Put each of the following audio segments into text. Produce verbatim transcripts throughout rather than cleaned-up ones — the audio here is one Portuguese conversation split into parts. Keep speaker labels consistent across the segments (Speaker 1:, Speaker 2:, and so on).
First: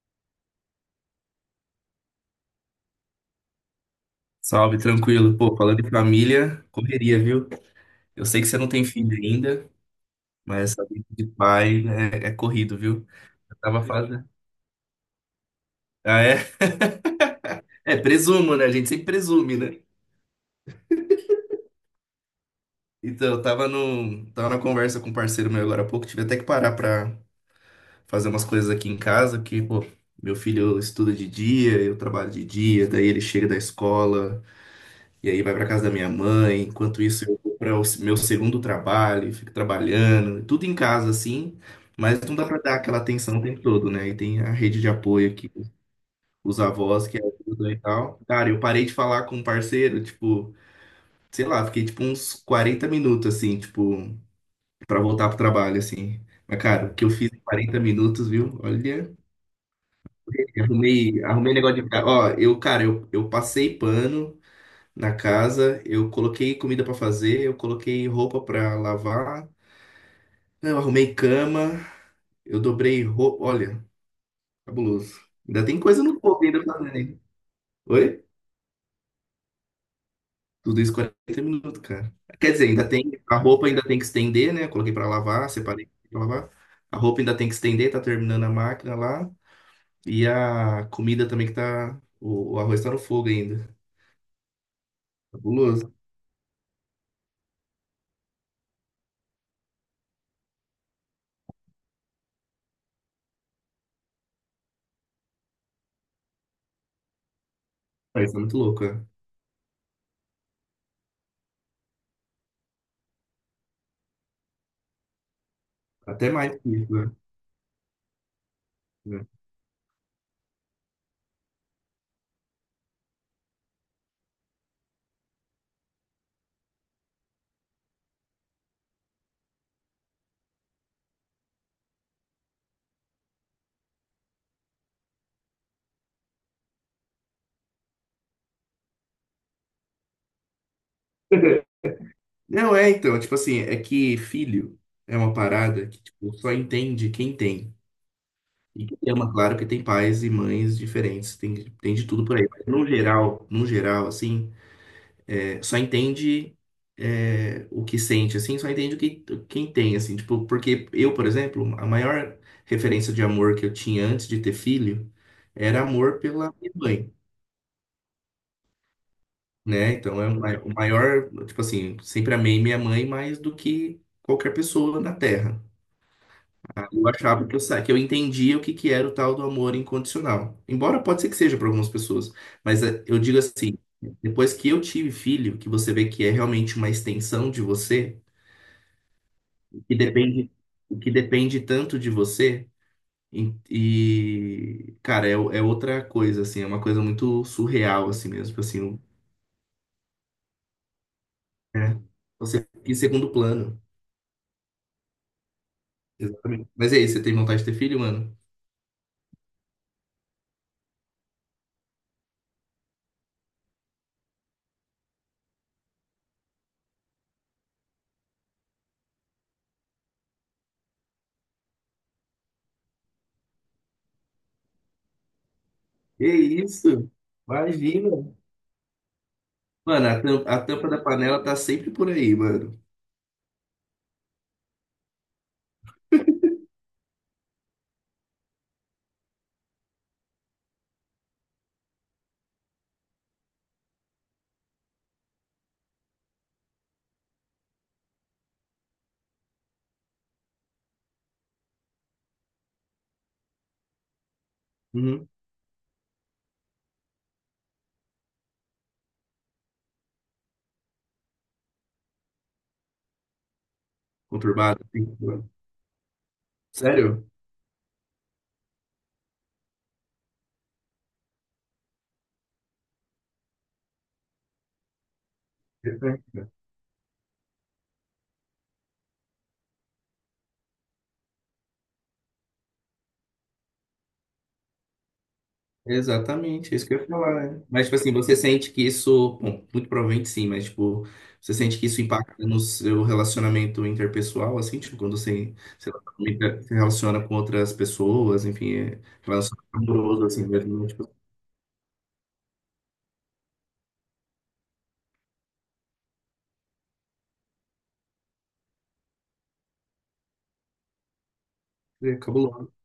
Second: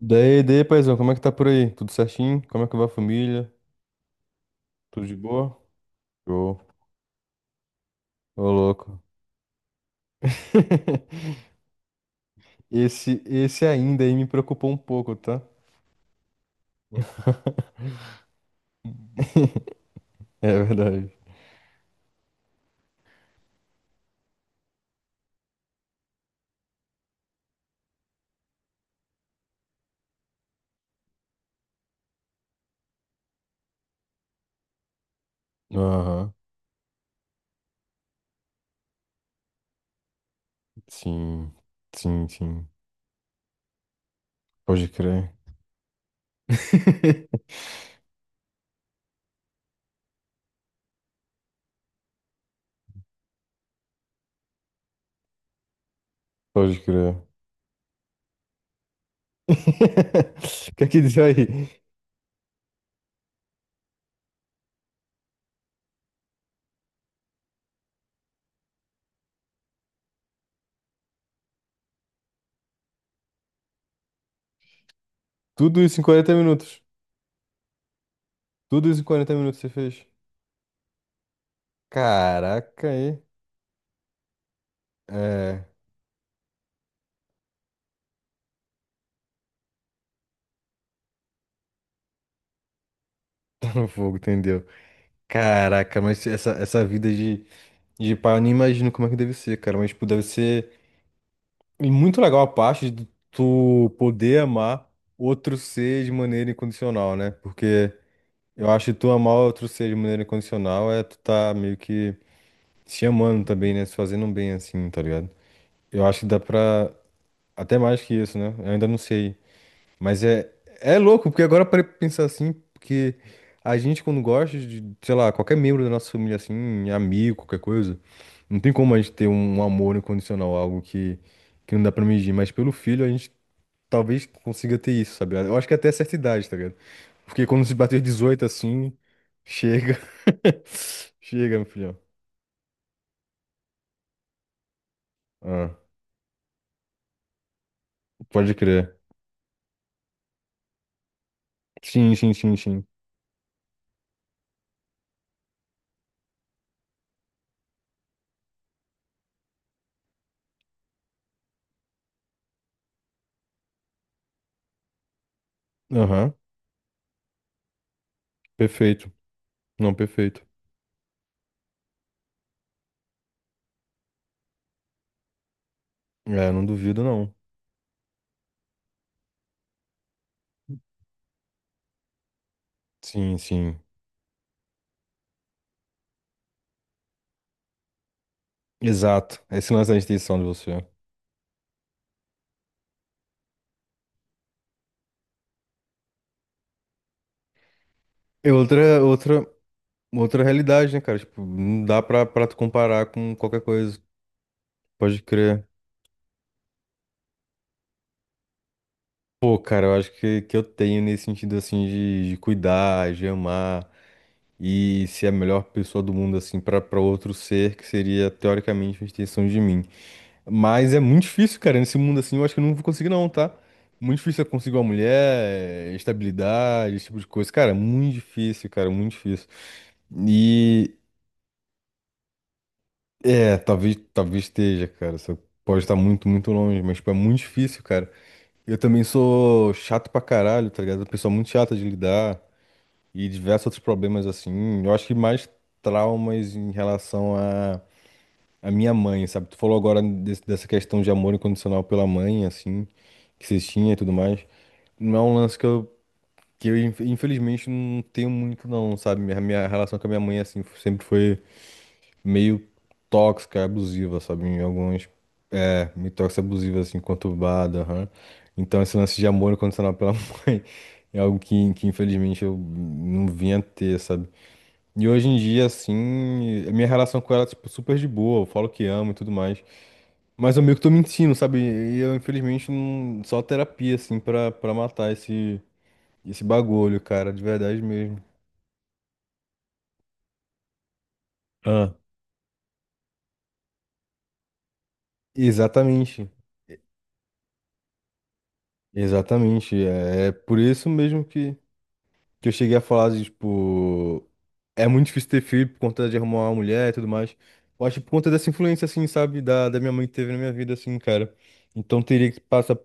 Speaker 1: Daí, daí, paizão, como é que tá por aí? Tudo certinho? Como é que vai a família?
Speaker 2: Salve,
Speaker 1: Tudo de
Speaker 2: tranquilo. Pô,
Speaker 1: boa?
Speaker 2: falando de
Speaker 1: Show.
Speaker 2: família, correria, viu? Eu sei que
Speaker 1: Ô,
Speaker 2: você não tem
Speaker 1: louco.
Speaker 2: filho ainda, mas essa vida de pai é, é corrido, viu?
Speaker 1: Esse,
Speaker 2: Eu
Speaker 1: esse
Speaker 2: tava
Speaker 1: ainda aí
Speaker 2: fazendo.
Speaker 1: me preocupou um pouco, tá?
Speaker 2: Ah, é? É, presumo, né? A gente sempre presume, né?
Speaker 1: É verdade.
Speaker 2: Então, eu tava no, tava na conversa com um parceiro meu agora há pouco, tive até que parar pra fazer umas coisas aqui em casa, que, pô, meu filho estuda de dia, eu trabalho de dia, daí ele chega da escola. E aí vai para casa da minha
Speaker 1: Aham.
Speaker 2: mãe, enquanto isso eu vou para o meu segundo trabalho, fico trabalhando, tudo em casa
Speaker 1: Sim,
Speaker 2: assim, mas
Speaker 1: sim,
Speaker 2: não dá para
Speaker 1: sim.
Speaker 2: dar aquela atenção o tempo todo, né? E tem a rede
Speaker 1: Pode
Speaker 2: de apoio
Speaker 1: crer.
Speaker 2: aqui, os avós que ajudam e tal. Cara, eu parei de falar com um parceiro, tipo, sei lá, fiquei tipo uns quarenta minutos assim, tipo, para voltar pro trabalho assim. Mas,
Speaker 1: Pode
Speaker 2: cara, o que eu
Speaker 1: crer.
Speaker 2: fiz em 40 minutos, viu? Olha,
Speaker 1: O que é que diz
Speaker 2: arrumei, arrumei
Speaker 1: aí?
Speaker 2: negócio de. Ó, eu, cara, eu, eu passei pano, na casa, eu coloquei comida pra fazer, eu coloquei roupa pra lavar, eu arrumei cama, eu dobrei roupa. Olha, cabuloso. Ainda tem
Speaker 1: Tudo isso
Speaker 2: coisa
Speaker 1: em
Speaker 2: no
Speaker 1: quarenta
Speaker 2: corpo ainda pra
Speaker 1: minutos.
Speaker 2: fazer. hein? Oi?
Speaker 1: Tudo isso em quarenta minutos você fez.
Speaker 2: Tudo isso quarenta minutos, cara. Quer dizer, ainda
Speaker 1: Caraca,
Speaker 2: tem.
Speaker 1: aí.
Speaker 2: A roupa ainda tem que estender, né? Eu Coloquei pra lavar,
Speaker 1: É,
Speaker 2: separei pra lavar. A roupa ainda tem que estender, tá terminando a máquina lá. E a comida também que tá. O, o arroz tá no fogo ainda.
Speaker 1: tá no fogo, entendeu?
Speaker 2: Cabuloso.
Speaker 1: Caraca, mas essa, essa vida de. E pá, eu nem imagino como é que deve ser, cara. Mas, tipo, deve ser muito legal a parte de tu poder amar outro ser de maneira incondicional, né? Porque
Speaker 2: Ah, Isso é muito
Speaker 1: eu
Speaker 2: louco,
Speaker 1: acho que
Speaker 2: cara.
Speaker 1: tu amar outro ser de maneira incondicional é tu tá meio que se amando também, né? Se fazendo um bem assim, tá ligado? Eu acho que
Speaker 2: Até
Speaker 1: dá
Speaker 2: mais que
Speaker 1: pra.
Speaker 2: isso, né?
Speaker 1: Até mais que isso, né? Eu ainda não sei,
Speaker 2: É.
Speaker 1: mas é, é louco, porque agora eu parei pra pensar assim, porque a gente quando gosta de, sei lá, qualquer membro da nossa família assim, amigo, qualquer coisa, não tem como a gente ter um amor incondicional, algo que, que não dá pra medir. Mas pelo filho a gente talvez consiga ter isso, sabe? Eu acho que até certa idade, tá ligado? Porque quando se bater dezoito assim, chega. Chega, meu filhão.
Speaker 2: Não, é então, tipo assim, é que filho é uma
Speaker 1: Ah,
Speaker 2: parada que tipo, só entende quem tem.
Speaker 1: pode
Speaker 2: E
Speaker 1: crer.
Speaker 2: quem ama, claro que tem pais e mães diferentes, tem, tem de
Speaker 1: Sim,
Speaker 2: tudo
Speaker 1: sim,
Speaker 2: por aí.
Speaker 1: sim,
Speaker 2: Mas
Speaker 1: sim.
Speaker 2: no geral, no geral, assim, é, só entende é, o que sente, assim, só entende o que quem tem, assim, tipo, porque eu, por exemplo, a maior referência de amor que eu tinha antes de ter filho era amor
Speaker 1: Aham,
Speaker 2: pela minha mãe,
Speaker 1: perfeito.
Speaker 2: né?
Speaker 1: Não,
Speaker 2: Então é o
Speaker 1: perfeito.
Speaker 2: ma- o maior, tipo assim, sempre amei minha mãe mais do que qualquer pessoa na Terra.
Speaker 1: É, não duvido,
Speaker 2: Eu
Speaker 1: não.
Speaker 2: achava que eu, sa- que eu entendia o que, que era o tal do amor incondicional. Embora pode ser que seja para algumas pessoas, mas eh, eu
Speaker 1: Sim,
Speaker 2: digo assim,
Speaker 1: sim.
Speaker 2: depois que eu tive filho, que você vê que é realmente uma extensão de você,
Speaker 1: Exato. Esse lance
Speaker 2: que
Speaker 1: da instituição de
Speaker 2: depende,
Speaker 1: você.
Speaker 2: o que depende tanto de você, e, e, cara, é, o- é outra coisa, assim, é uma coisa muito surreal, assim mesmo,
Speaker 1: É
Speaker 2: tipo assim, o-
Speaker 1: outra, outra, outra realidade, né, cara? Tipo, não
Speaker 2: é,
Speaker 1: dá pra, pra tu
Speaker 2: você fica em
Speaker 1: comparar
Speaker 2: segundo
Speaker 1: com qualquer
Speaker 2: plano.
Speaker 1: coisa. Pode crer.
Speaker 2: Exatamente. Mas é isso, você tem vontade de ter filho, mano?
Speaker 1: Pô, cara, eu acho que, que eu tenho nesse sentido, assim, de, de cuidar, de amar e ser a melhor pessoa do mundo, assim, pra, pra outro ser que seria, teoricamente, uma extensão de mim. Mas é muito difícil, cara, nesse mundo, assim, eu acho que eu não vou conseguir, não, tá? Muito difícil eu conseguir uma mulher,
Speaker 2: Que
Speaker 1: estabilidade, esse
Speaker 2: isso?
Speaker 1: tipo de coisa. Cara, muito
Speaker 2: Imagina.
Speaker 1: difícil, cara, muito difícil.
Speaker 2: Mano, a tampa, a tampa
Speaker 1: E
Speaker 2: da panela tá sempre por aí, mano.
Speaker 1: É, talvez, talvez esteja, cara. Você pode estar muito, muito longe, mas, tipo, é muito difícil, cara. Eu também sou chato pra caralho, tá ligado? Uma pessoa muito chata de lidar e diversos outros problemas, assim. Eu acho que mais traumas em relação à à minha mãe, sabe? Tu falou agora desse- dessa questão de amor incondicional pela mãe, assim, que vocês tinham e tudo mais. Não é
Speaker 2: Uhum.
Speaker 1: um lance que eu, que eu inf- infelizmente, não tenho muito, não, sabe? Minha, minha relação com a minha mãe, assim, sempre foi meio tóxica, abusiva, sabe? Em
Speaker 2: Conturbado.
Speaker 1: alguns
Speaker 2: assim, mano.
Speaker 1: É, Mitox abusiva, assim,
Speaker 2: Sério?
Speaker 1: conturbada, aham. Então, esse lance de amor incondicional pela mãe é algo que, que, infelizmente, eu não vinha a ter, sabe? E hoje em dia,
Speaker 2: Perfeito.
Speaker 1: assim, a minha relação com ela é, tipo, super de boa. Eu falo que amo e tudo mais. Mas eu meio que tô mentindo, sabe? E eu, infelizmente, não, só terapia, assim, pra, pra matar esse, esse
Speaker 2: Exatamente, é isso que eu
Speaker 1: bagulho,
Speaker 2: ia
Speaker 1: cara, de
Speaker 2: falar, né?
Speaker 1: verdade
Speaker 2: Mas, tipo assim,
Speaker 1: mesmo.
Speaker 2: você sente que isso. Bom, muito provavelmente sim, mas, tipo, você sente que
Speaker 1: Ah,
Speaker 2: isso impacta no seu relacionamento interpessoal, assim, tipo, quando você se
Speaker 1: exatamente,
Speaker 2: relaciona se relaciona com outras pessoas, enfim, é
Speaker 1: exatamente.
Speaker 2: relacionamento amoroso,
Speaker 1: É é
Speaker 2: assim,
Speaker 1: por
Speaker 2: mesmo, né?
Speaker 1: isso
Speaker 2: tipo,
Speaker 1: mesmo que. que eu cheguei a falar, de, tipo, é muito difícil ter filho por conta de arrumar uma mulher e tudo mais. Eu acho que por conta dessa influência, assim, sabe, da, da minha mãe que teve na minha vida, assim, cara. Então
Speaker 2: é
Speaker 1: teria que
Speaker 2: cabuloso.
Speaker 1: passar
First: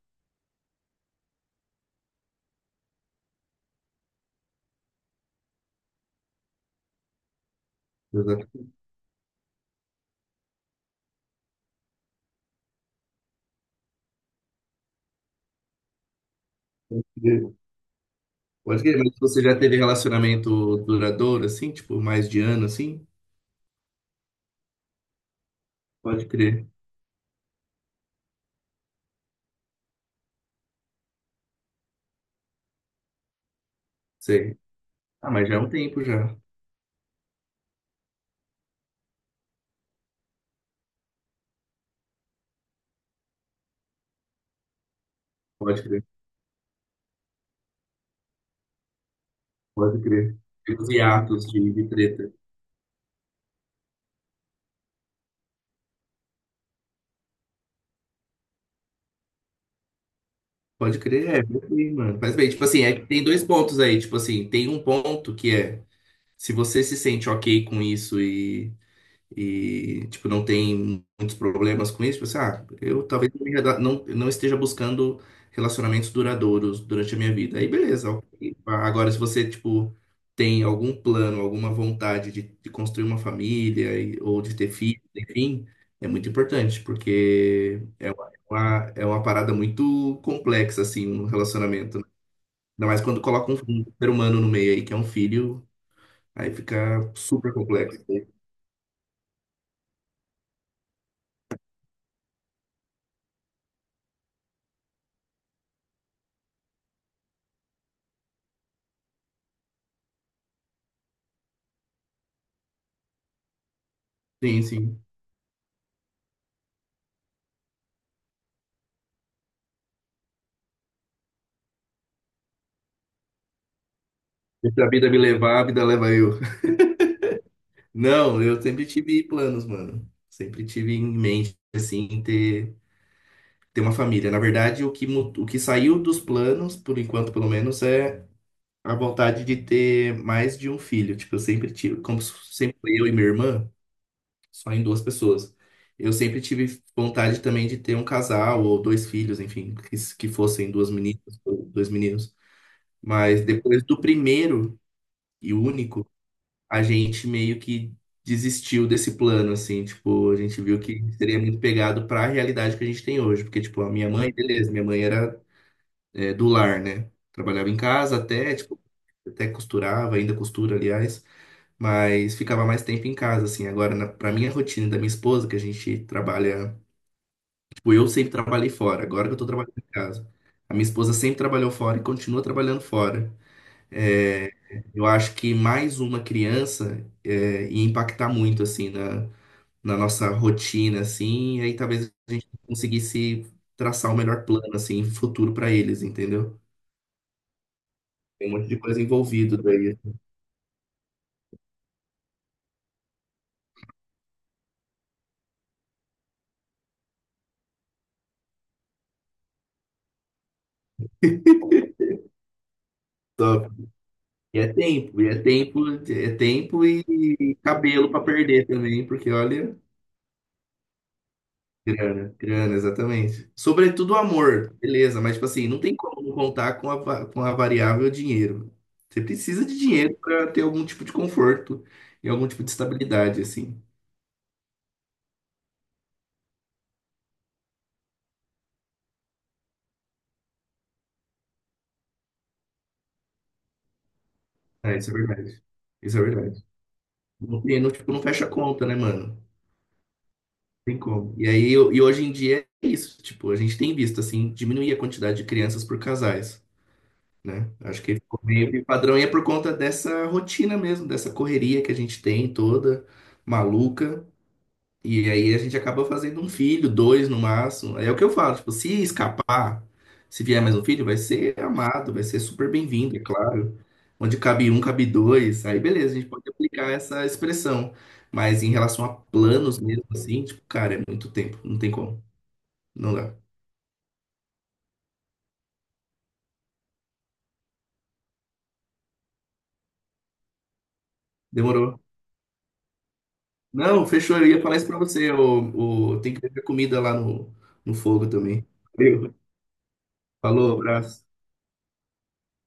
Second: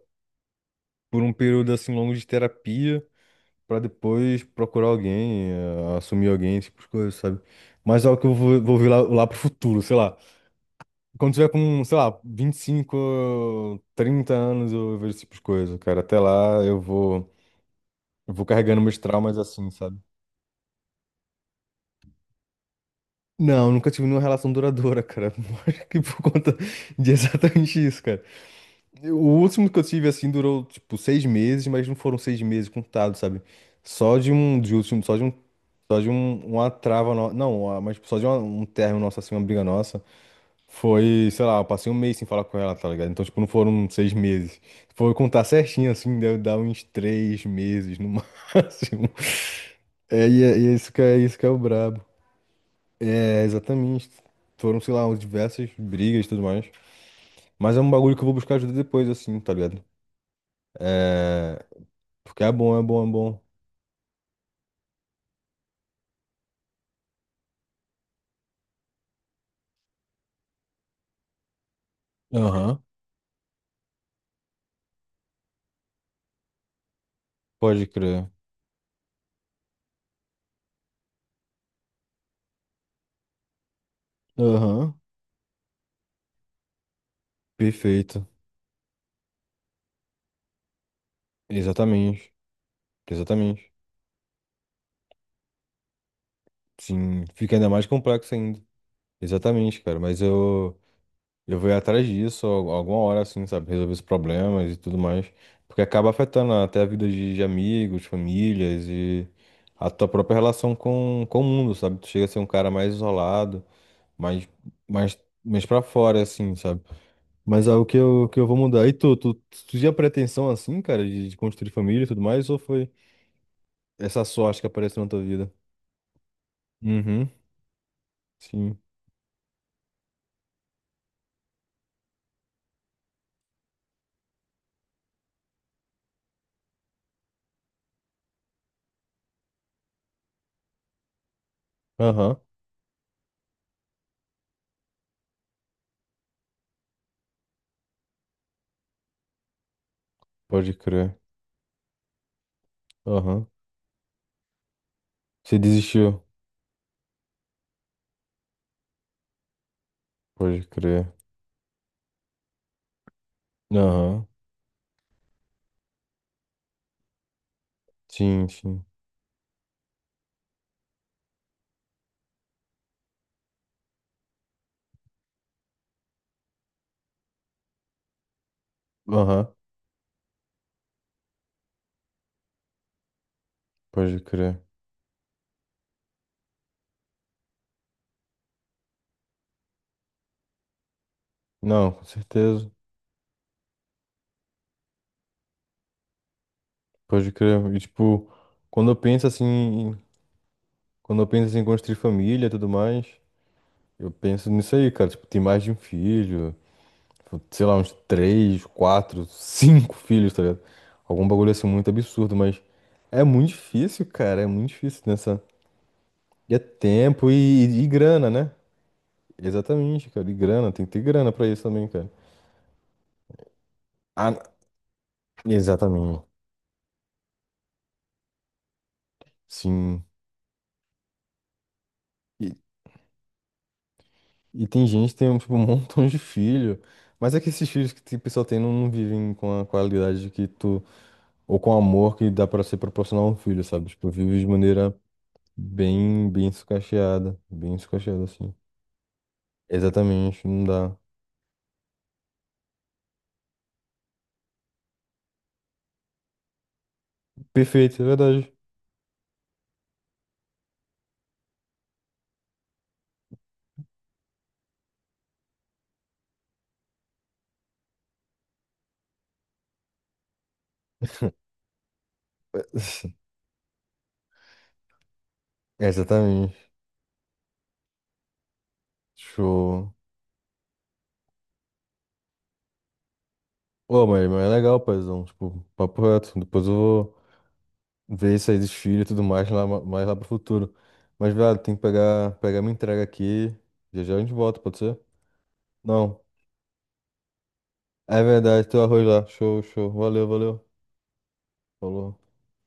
Speaker 1: por um período, assim, longo de terapia pra depois procurar alguém, eh, assumir alguém, esse tipo de coisa, sabe? Mas é algo que eu vou,
Speaker 2: Exatamente.
Speaker 1: vou ver lá, lá pro futuro, sei lá. Quando tiver com, sei lá, vinte e cinco, trinta anos, eu vejo esse tipo de coisa, cara. Até lá eu vou, eu vou carregando
Speaker 2: Pode
Speaker 1: meus
Speaker 2: crer, mas
Speaker 1: traumas
Speaker 2: você já
Speaker 1: assim,
Speaker 2: teve
Speaker 1: sabe?
Speaker 2: relacionamento duradouro, assim, tipo, mais de ano, assim?
Speaker 1: Não, nunca tive nenhuma relação duradoura, cara. Acho que por
Speaker 2: Pode
Speaker 1: conta
Speaker 2: crer.
Speaker 1: de exatamente isso, cara. O último que eu tive, assim, durou, tipo, seis meses, mas não foram seis meses contados, sabe? Só de
Speaker 2: Sei.
Speaker 1: um, de último, só de
Speaker 2: Ah,
Speaker 1: um,
Speaker 2: mas já é um
Speaker 1: só
Speaker 2: tempo
Speaker 1: de
Speaker 2: já.
Speaker 1: um, uma trava, no... não, uma- mas tipo, só de uma- um término nosso, assim, uma briga nossa. Foi, sei lá, eu passei um mês sem falar com ela, tá ligado? Então, tipo, não foram seis meses. Foi contar
Speaker 2: Pode
Speaker 1: certinho,
Speaker 2: crer,
Speaker 1: assim, deve dar uns três meses no máximo.
Speaker 2: pode
Speaker 1: É,
Speaker 2: crer.
Speaker 1: e é, e é
Speaker 2: Tem Os
Speaker 1: isso que é, isso que
Speaker 2: hiatos
Speaker 1: é o
Speaker 2: de, de
Speaker 1: brabo.
Speaker 2: treta.
Speaker 1: É, exatamente. Foram, sei lá, diversas brigas e tudo mais. Mas é um bagulho que eu vou buscar ajuda depois, assim, tá ligado?
Speaker 2: Pode crer, é,
Speaker 1: É,
Speaker 2: faz bem, mano. Faz
Speaker 1: porque
Speaker 2: bem.
Speaker 1: é
Speaker 2: Tipo
Speaker 1: bom,
Speaker 2: assim,
Speaker 1: é
Speaker 2: é que
Speaker 1: bom, é
Speaker 2: tem
Speaker 1: bom.
Speaker 2: dois pontos aí. Tipo assim, tem um ponto que é se você se sente ok com isso e e tipo não tem muitos problemas com isso, pensar, ah,
Speaker 1: Aham,
Speaker 2: eu talvez não, me reda- não não esteja buscando relacionamentos duradouros durante a minha vida. Aí
Speaker 1: pode
Speaker 2: beleza.
Speaker 1: crer.
Speaker 2: ok. Agora se você tipo tem algum plano, alguma vontade de, de construir uma família e- ou de ter
Speaker 1: Aham.
Speaker 2: filhos, enfim, é muito importante porque é
Speaker 1: Perfeito.
Speaker 2: uma, é uma- é uma parada muito complexa assim um relacionamento. né?
Speaker 1: Exatamente.
Speaker 2: Ainda mais quando coloca um,
Speaker 1: Exatamente.
Speaker 2: um ser humano no meio aí que é um filho, aí fica
Speaker 1: Sim,
Speaker 2: super
Speaker 1: fica ainda mais
Speaker 2: complexo.
Speaker 1: complexo ainda. Exatamente, cara. Mas eu, eu vou ir atrás disso al- alguma hora, assim, sabe? Resolver os problemas e tudo mais. Porque acaba afetando até a vida de, de amigos, famílias e a tua própria relação com, com o mundo, sabe? Tu chega a ser um cara mais isolado, mais,
Speaker 2: Sim, sim.
Speaker 1: mais, mais pra fora, assim, sabe? Mas é o que eu, que eu vou mudar. E tu, tu, tu tinha pretensão assim, cara, de, de construir família e tudo mais, ou foi essa sorte que
Speaker 2: Deixa a
Speaker 1: apareceu na
Speaker 2: vida me
Speaker 1: tua vida?
Speaker 2: levar, a vida leva eu.
Speaker 1: Uhum,
Speaker 2: Não, eu
Speaker 1: sim.
Speaker 2: sempre tive planos, mano. Sempre tive em mente, assim, ter, ter uma família. Na verdade, o que, mu- o que saiu dos planos, por enquanto, pelo menos, é a vontade de ter mais de um filho. Tipo, eu sempre tive, como
Speaker 1: Aham,
Speaker 2: sempre foi eu e minha irmã, só em duas pessoas. Eu sempre tive vontade também de ter um casal ou dois filhos, enfim, que, que fossem
Speaker 1: pode
Speaker 2: duas
Speaker 1: crer.
Speaker 2: meninas ou dois meninos. Mas
Speaker 1: Aham.
Speaker 2: depois do primeiro e
Speaker 1: Você
Speaker 2: único,
Speaker 1: desistiu?
Speaker 2: a gente meio que desistiu desse plano, assim, tipo, a gente
Speaker 1: Pode
Speaker 2: viu que
Speaker 1: crer.
Speaker 2: seria muito pegado para a realidade que a gente tem hoje, porque, tipo, a minha
Speaker 1: Aham,
Speaker 2: mãe, beleza, minha mãe era é, do lar, né? Trabalhava em casa
Speaker 1: sim,
Speaker 2: até, tipo,
Speaker 1: sim.
Speaker 2: até costurava, ainda costura, aliás, mas ficava mais tempo em casa, assim. Agora, na, pra minha rotina e da minha esposa, que a gente trabalha, tipo, eu sempre trabalhei fora, agora que eu tô
Speaker 1: Aham,
Speaker 2: trabalhando em casa. A minha esposa sempre trabalhou fora e continua trabalhando fora.
Speaker 1: pode crer.
Speaker 2: Eu acho que mais uma criança é, ia impactar muito, assim, na, na, nossa rotina, assim, e aí
Speaker 1: Não, com
Speaker 2: talvez a gente
Speaker 1: certeza.
Speaker 2: conseguisse traçar o melhor plano, assim, futuro para eles, entendeu?
Speaker 1: Pode crer. E, tipo,
Speaker 2: Tem um monte de
Speaker 1: quando eu
Speaker 2: coisa
Speaker 1: penso assim,
Speaker 2: envolvida
Speaker 1: em-
Speaker 2: daí.
Speaker 1: quando eu penso assim, em construir família e tudo mais, eu penso nisso aí, cara. Tipo, ter mais de um filho, sei lá, uns três, quatro, cinco filhos, tá ligado? Algum bagulho assim muito absurdo, mas é muito
Speaker 2: top
Speaker 1: difícil, cara, é
Speaker 2: E é
Speaker 1: muito difícil
Speaker 2: tempo, e é
Speaker 1: nessa.
Speaker 2: tempo, é
Speaker 1: E é
Speaker 2: tempo
Speaker 1: tempo
Speaker 2: e
Speaker 1: e, e
Speaker 2: cabelo para
Speaker 1: grana, né?
Speaker 2: perder também, porque olha,
Speaker 1: Exatamente, cara, e grana, tem que ter grana pra isso também, cara.
Speaker 2: grana, grana, exatamente. Sobretudo o
Speaker 1: Ah,
Speaker 2: amor, beleza, mas tipo assim, não tem como
Speaker 1: exatamente,
Speaker 2: não contar com a, va- com a variável dinheiro. Você precisa de
Speaker 1: sim.
Speaker 2: dinheiro para ter algum tipo de conforto e algum
Speaker 1: E,
Speaker 2: tipo de estabilidade, assim.
Speaker 1: e tem gente que tem tipo, um montão de filho, mas é que esses filhos que o pessoal tem não, não vivem com a qualidade que tu, ou com o amor que dá pra ser proporcionar a um filho, sabe? Tipo, vive de maneira
Speaker 2: É, isso é verdade. Isso é
Speaker 1: bem, bem
Speaker 2: verdade.
Speaker 1: sucateada,
Speaker 2: Não,
Speaker 1: bem
Speaker 2: tem- não, tipo, não
Speaker 1: sucateada,
Speaker 2: fecha a
Speaker 1: assim.
Speaker 2: conta, né, mano? Não
Speaker 1: Exatamente, não dá.
Speaker 2: tem como. E aí, eu- e hoje em dia é isso, tipo, a gente tem visto, assim, diminuir a quantidade de crianças por casais, né?
Speaker 1: Perfeito,
Speaker 2: Acho
Speaker 1: é
Speaker 2: que ficou
Speaker 1: verdade.
Speaker 2: meio que padrão e é por conta dessa rotina mesmo, dessa correria que a gente tem toda, maluca. E aí a gente acaba fazendo um filho, dois no máximo. É o que eu falo, tipo, se escapar, se vier mais um filho, vai ser amado, vai ser super bem-vindo, é claro. Onde cabe um, cabe dois. Aí beleza, a gente pode
Speaker 1: Exatamente.
Speaker 2: aplicar essa expressão. Mas em relação a planos
Speaker 1: Show.
Speaker 2: mesmo, assim, tipo, cara, é muito tempo, não tem como, não dá.
Speaker 1: Ô, mas, mas é legal, paizão. Tipo, papo reto. Depois eu vou ver isso aí dos filhos e tudo mais lá, mais lá pro futuro. Mas, velho, tem que
Speaker 2: Demorou.
Speaker 1: pegar, pegar minha entrega aqui. Já
Speaker 2: Não,
Speaker 1: já a gente
Speaker 2: fechou, eu
Speaker 1: volta,
Speaker 2: ia falar
Speaker 1: pode
Speaker 2: isso pra
Speaker 1: ser?
Speaker 2: você, o,
Speaker 1: Não.
Speaker 2: o, tem que ter comida lá no, no
Speaker 1: É
Speaker 2: fogo também.
Speaker 1: verdade, teu arroz lá.
Speaker 2: Valeu,
Speaker 1: Show, show. Valeu, valeu.
Speaker 2: falou, abraço.
Speaker 1: Falou.